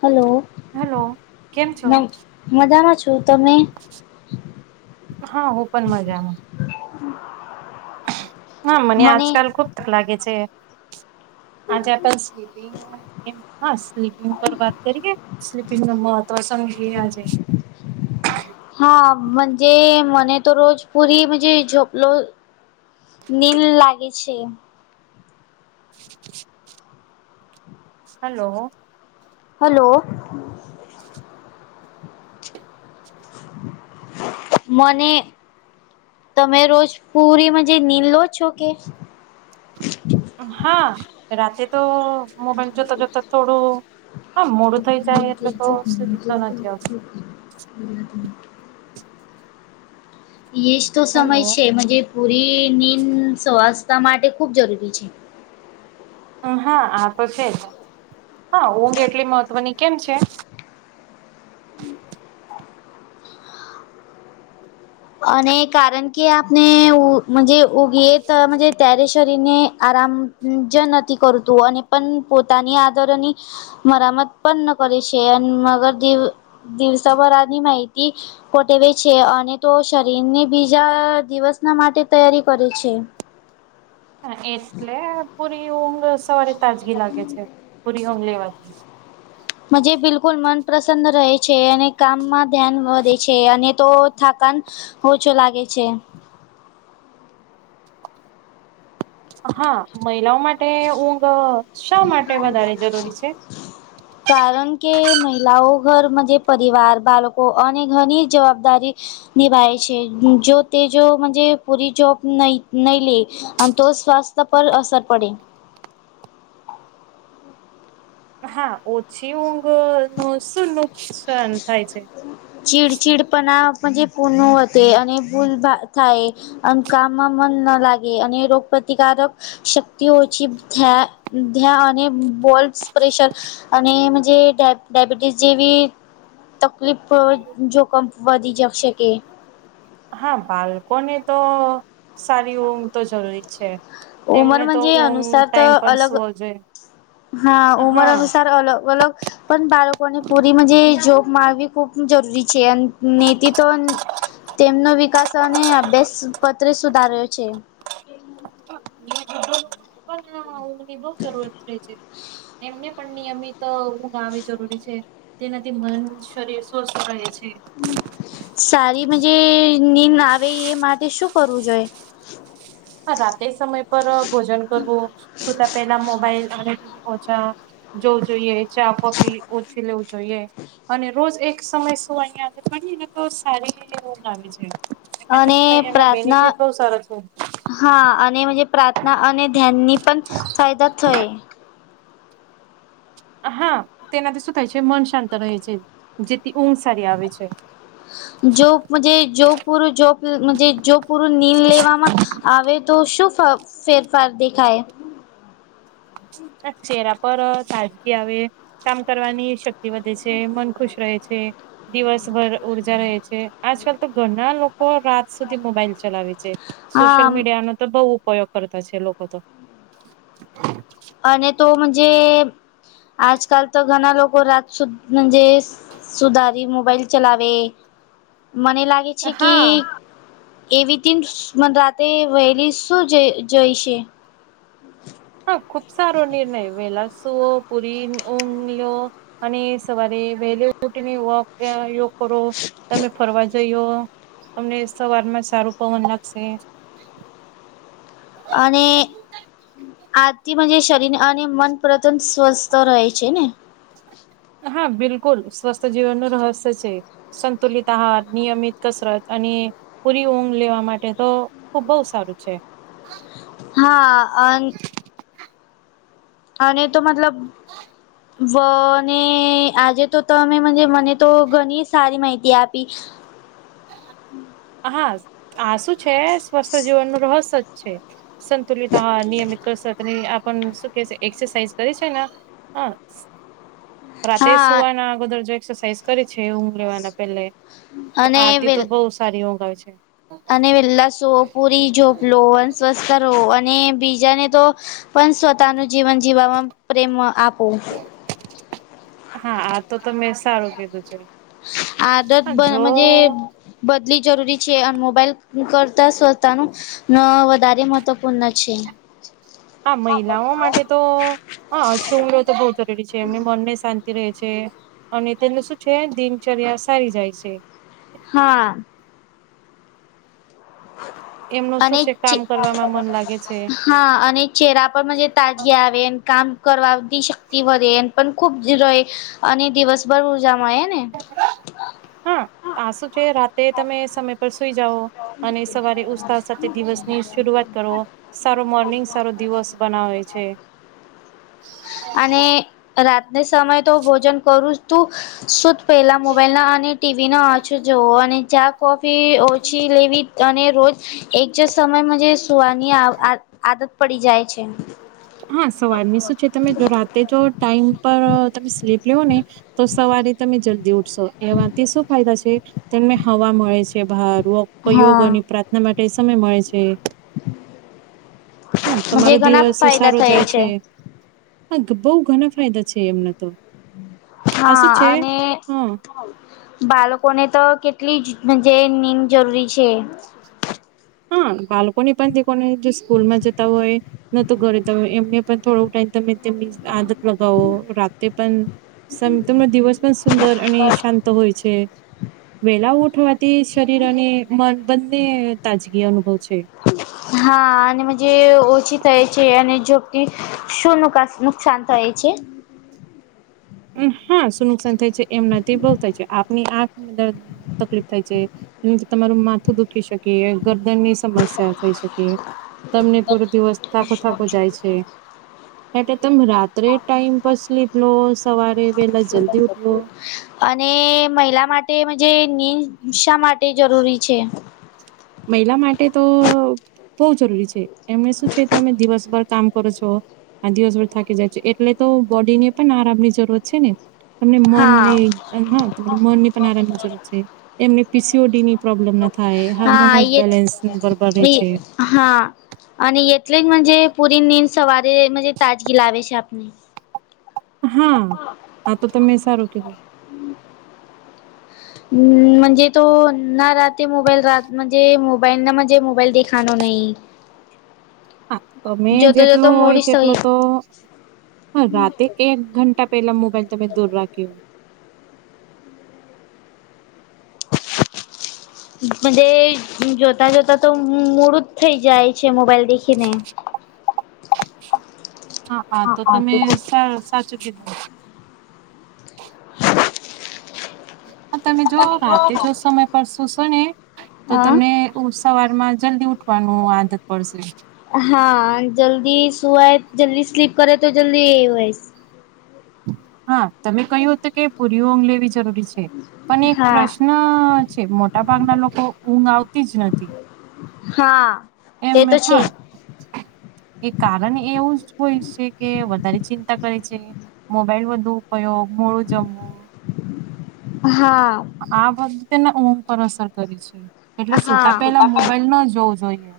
હાલો, hello નઈ. મજામાં છું તને? હા હું પણ મજામાં. હા મને આજકાલ ખુબ તક લાગે છે. આજે આપ સ્લીપિંગ હસ. સ્લીપિંગ પર વાત કરીએ, સ્લીપિંગ નું મહત્વ સમજી આજે. હા મજે મને તો રોજ પૂરી પુરી જોપલો. નીલ લાગે છે. હાલો. હાલો. મને તમે રોજ પૂરીમાં જે નીલો છો કે? હા રાતેે તો મોબાઈલ જોતા જોતા થોડું હા મોડું થઈ જાય એટલે તો સ્લીપ તો નથી આવતી. [inaudible] એજ તો સમય હેલો છે. મજે પૂરી નીંદ સ્વાસતા માટે ખૂબ જરૂરી છે. હા આ તો છે જ. હા ઊંઘ એટલી મહત્વની કેમ છે? અને કારણ કે આપને ઉજ મજે ઉગીએ તો મજે ત્યારે શરીર ને આરામ જ નથી કરતું. અને પણ પોતાની આદરની મરામત પણ ન કરી છે. અને મગર દિવસભરાની માહિતી કોટેવે છે અને તો શરીરને બીજા દિવસના માટે તૈયારી કરે છે. હા એટલે પૂરી ઊંઘ સવારે તાજગી લાગે છે. પૂરી ઊંઘ લેવાથી. મજે બિલકુલ મન પ્રસન્ન રહે છે. અને કામમાં ધ્યાન વધે છે. અને તો થાકાન ઓછો લાગે છે. હા મહિલાઓ માટે ઊંઘ શા માટે વધારે જરૂરી છે? [inaudible] કારણ કે મહિલાઓ ઘરમાં જે પરિવાર, બાળકો અને ઘરની જવાબદારી. નિભાય છે. જો તે જોજ મજે પૂરી જોબ ન નહી લે. અને તો સ્વાસ્થ્ય પર અસર પડે. હા ઓછી ઊંઘ નું શું નુકસાન થાય છે? ચીડચીડપના મજે પૂનું અને ભૂલ [unintelligible] કામમાં મન ના લાગે. અને રોગ પ્રતિકારક શક્તિ ત ઓછી [unintelligible] અને બોલ્સ પ્રેશર અને મજે ડાયબિટીસ જેવી તકલીફ જોખમ વધી જશેકે. હા બાળકોને તો સારી ઊઘ તો જરૂરી છે. ઉંમર એમને તો ઉમ ટાઈમ પર સુવો જોઈએ. હા ઉમર અનુસાર અલગ અલગ પણ બાળકોને પૂરી મજે જોબ માળવી ખૂબ જરૂરી છે. અને નેતી તો. તેમનો વિકાસ અને અભ્યાસ પત્ર સુધાર્યો છે. બી લોકોને પણ ઊંઘની બહુ જરૂરત રહે છે એમને પણ નિયમિત ઉંધ આવવી જરૂરી છે. તેનાથી મન શરીર સ્વસ્થ રહે છે. સારી મજે નીંદ આવે એ માટે, શું કરવું જોઈએ? હ રાતે સમય પર ભોજન કરવું, સુતા પેલા મોબાઈલ અને ટીવી ઓછા જોવું જોઈએ. ચા, કોફી ઓછી લેવું જોઈએ. અને રોજ એક એક સમય સુવાની આદત પાડી એને તો સારી ઉંધ આવી જાય એમાંથી અને શું થાય એના પ્રાર્થના બેનિફિટ બહુ સારો છે. હા અને મજે પ્રાર્થના અને ધ્યાનની પણ ફાયદા થય. હા તેનાથી શું થાય છે. મન શાંત રહે છે. જેથી ઊંઘ સારી આવે છે. જો મજે જો પૂરું જો જો પૂરું નીંદ લેવામાં. આવે તો શું ફર ફેરફાર દેખાય? ના ચહેરા પર તાજગી આવે. કામ કરવાની શક વધે છે. મન ખુશ રહે છે. દિવસભર ઉર્જા રહે છે. આજકાલ તો ઘણા લોકો રાત સુધી મોબાઈલ ચલાવે છે. સોશિયલ હા મીડિયાનો તો બહુ ઉપયોગ કરતા છે લોકો તો. અને તો મજે આજકાલ તો ઘણા લોકો રાત સુ મજે સુધારી મોબાઈલ ચલાવે મને લાગે છે કે હા એવીધી મન રાતે વહેલી શું જઈ જઈશે. હા, ખુબ સારો નિર્ણય વેલા સુઓ પુરી ઊંગલ લો અને સવારે વહેલી ઉઠી વોક અહ યોગ કરો તમે ફરવા જઈયો તમને સવારમાં સારું પવન લાગશે. અને આરતીમાં જે શરીર અને મન પ્રતંત સ્વસ્થ રહે છે ને? હા, બિલકુલ સ્વસ્થ જીવનનું રહસ્ય છે. સંતુલિત આહાર નિયમિત કસરત અને પૂરી ઊંઘ લેવા માટે તો ખુબ બઉ સારું છે. હા, અન અને તો મતલબ વ ને આજે તો તમે મને તો ઘણી સારી માહિતી આપી. હા, આ શું છે સ્વસ્થ જીવનનું રહસ છે સંતુલિત અહાર નિયમિત કસરતની આપ શું કે છે એક્સરસાઇઝ કરી છે ને હા. રાતે હા સુવાના અગદર જો એક્સરસાાઈઝ કરી છે ઊંઘ લેવાના પેલે. તો અને આતી તો બહુ સારી ઊંઘ આવે છે. અને વેલ્લા સુઓ પુરી જો લોન સ્વસ્થો અને બીજાને તો પણ સ્વતાનું જીવન જીવામાં પ્રેમમાં આપો. હા, આ તો તમે સારું કીધું છે. આદત હા બ જો મજે બદલી જરૂરી છે અને મોબાઈલ કરતા સ્તાનું ના વધારે મહત્વપૂર્ણ ના છે. હા, મહિલાઓ માટે તો હા છુંડ તો બહુ જરૂરી છે એમની મનને શાંતિ રહે છે. અને તેનું શું છે દિનચર્યા સારી જાય છે. હા. એમનું શું અને છે કે કામ કરવામાં મન લાગે છે હા અને ચહેરા પર મનજે તાજી આવે ને કામ કરવાધ શક્તિ વધેન પણ ખૂબ જ રહે અને દિવસભર ઉર્જામાં એ ને હા આ શું છે રાતે તમે સમય પર સુઈ જાઓ. અને સવારે ઉત્સાહ સાથે દિવસની શરૂઆત કરો સારો મોર્નિંગ સારો દિવસ બનાવે છે. અને રાતને સમય તો ભોજન કરું જ તું શુધ પહેલા મોબાઈલના અને ટી વી નો આછો જવો અને ચા કોફી ઓછી લેવી અને રોજ એક જ સમયમાં જે સુવાની આવ આ આદત પડી જાય છે. હા સવારની શું છે તમે જો રાતે જો ટાઈમ પર તમે સ્લીપ લેવો ને તો સવારે તમે જલ્દી ઉઠશો એવાથી શું ફાયદા છે તને હવા મળે છે બાર યોગની પ્રાર્થના માટે સમય મળે છે. હા તમારો મજે ઘણા દિવસ સસ ફાયદા તો જાએ થયા છે હા ઘ ઘણા ફાયદા છે એમને તો. આ શું હા છે અને હા બાલકો ને તો કેટલી જ જે નીમ જરૂરી છે. હમ્મ, બાળકોની પણ તે કોને જો સ્કૂલમાં જતા હોય એ. ન તો ઘરે તો એમને પણ થોડો ટાઈમ તમે તેમની આદક લગાવો રાતે પણ સંતનો દિવસ પણ સુંદર અને શાંત હોય છે વેલા ગોઠવા તી શરીર અને મન બંને તાજગી અનુભવ છે. હા અને મુજે ઓછી થાય છે અને જો કે શું નુ નુકસાન થાય છે? હા સુું નુકસાન થાય છે એમ નથી બોલતા છે આપની આ તકલીફ થાય છે એ તમારું માથું દુખી શકે, ગરદન ની સમસ્યા થઈ શકે, તમને પૂરો દિવસ થાકો થાકો જાય છે. એટલે તમે રાત્રે ટાઈમ બસલી પ્લોસ [inaudible] અને મહિલા માટે જે નિશા માટે જરૂરી છે. મહિલા માટે તો બહ જરૂરી છે એમને શું છે તમે દિવસભર કામ કરો છો, દિવસભર થાકી જાય છો એટલે તો બોડી ને પણ આરામની જરૂરત છે ને. તમને હા મનની હામને મનની પણ આરામની જરૂર છે એમને પી સી ઓ ડી ની પ્રોબ્લેમ ના થાય, હા હાર્મોનસ બેલેન્સ બરાબર રહે એ છે. હા અને એટલે નું જ પૂરી નીંદ સવારે તાજગી લાવે છે આપને. હા આ તો તમે સારું કીધો. હમ્મ, મજે તો ના રાતે મોબાઈલ રાતજ મોબાઈલ નાજ મોબાઈલ દેખાનો નહીં. હ હા તો મે જેટલો હોય મોડી તેટલો સઈ તો હા રાતે એક ઘંટા પેલા મોબાઈલ તમે દૂર રાખ્યો. હ મજે જોતા જોતા તો મૂડું જ થઈ જાય છે મોબાઈલ દેખીને. હા હા તો તો તમે સાચું કીધું. [inaudible] હ તમે જો રાતે જો સમય પર સુુંશો ને તો હા તમે સવારમાં જલ્દી ઉઠવાનું આદત પડશે. હા જલ્દી સુવાય, જલ્દી સ્લીપ કરે તો જલ્દી એવ હા તમે કહ્યું હતું કે પુરીઓ ઊંઘ લેવી જરૂરી છે, પણ એક હા પ્રશ્ન ન છે મોટા ભાગના લોકો ઊંઘ આવતી જ નથી. હા. તે એમને તો છે હા. એ કારણ એવું જ હોય છે કે વધારે ચિંતા કરે છે. મોબાઈલ બધું ઉપયોગ, મોડું જમવું. હા. આ વધતેને ઊંઘ પર અસર કરી છે. એટલે સુતા હા હા પેલા મોબાઈલ ન જોવું જોઈએ.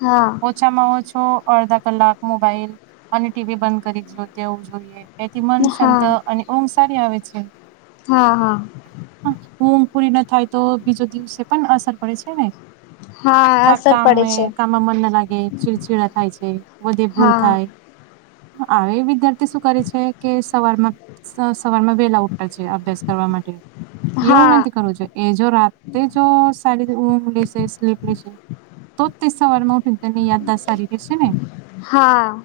હા. ઓછામાં ઓછો અડધા કલાક મોબાઈલ અને ટી વી બંધ કરી દયો તેવું જોઈએ. એથી મન હા શાંત અને ઓમ સારી આવે છે. હા, હા. હા ઊંઘ પૂરી ના થાય તો બીજો દિવસે પણ અસર પડે છે ને. હા. થા અસર કામ પડે છે કામમાં મન ના લાગે ચીડછીડા થાય છે, વધે ભૂલ હા થાય. આવે એ વિદ્યાર્થી શું કરે છે કે સવારમાં સ સવાર માં વેલા ઉઠાતા છે અભ્યાસ કરવા માટે એવું હા નથી કરવું જોઈ એ જો રાતે જો સાડી રીતે ઊઘ લેશે સ્લીપ લેશે તોજ તે સવારમાં ઉઠીને તેની યાદાર સારી રહેશે ને હા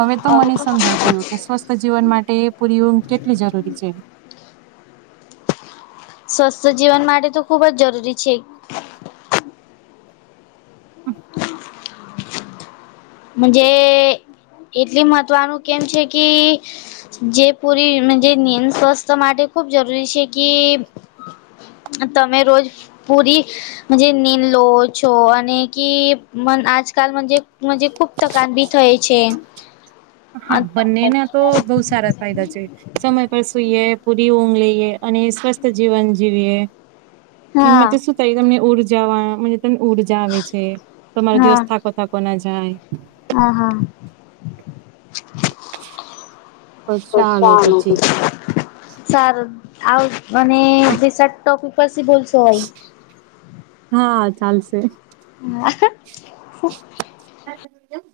હવે તો મને સમજાય ગયું કે સ્વસ્થ જીવન માટે એ પૂરી ઊંઘ કેટલી જરૂરી છે સ્વસ્થ જીવન માટે તો ખૂબ જ જરૂરી છે મહનજે એટલી મહત્વનું કેમ છે કે જે પૂરી મહનજે નિયમ સ્વસ્થ માટે ખૂબ જરૂરી છે કે તમે રોજ પૂરી મહનજે નીંદ લો છો અને કે મહનજે આજકાલ મહનજે ખુબ થકાન ભી થઇ છે હા બંનેના તો બહુ સારા ફાયદા છે સમય પર સુઈએ પૂરી ઊંઘ લઈએ અને સ્વસ્થ જીવન જીવીએ હા એમાંથી શું થાય તમને ઉરજાવા વા મહનજે ઉર્જા આવે છે તમારો હા દિવસ થાકો થાકો ના જાય હા હા તો ચાલો કુશાનો પછી [unintelligible] સારું આવ અને ટીસટ તો પસી બોલશો ઓય હા ચાલશે હા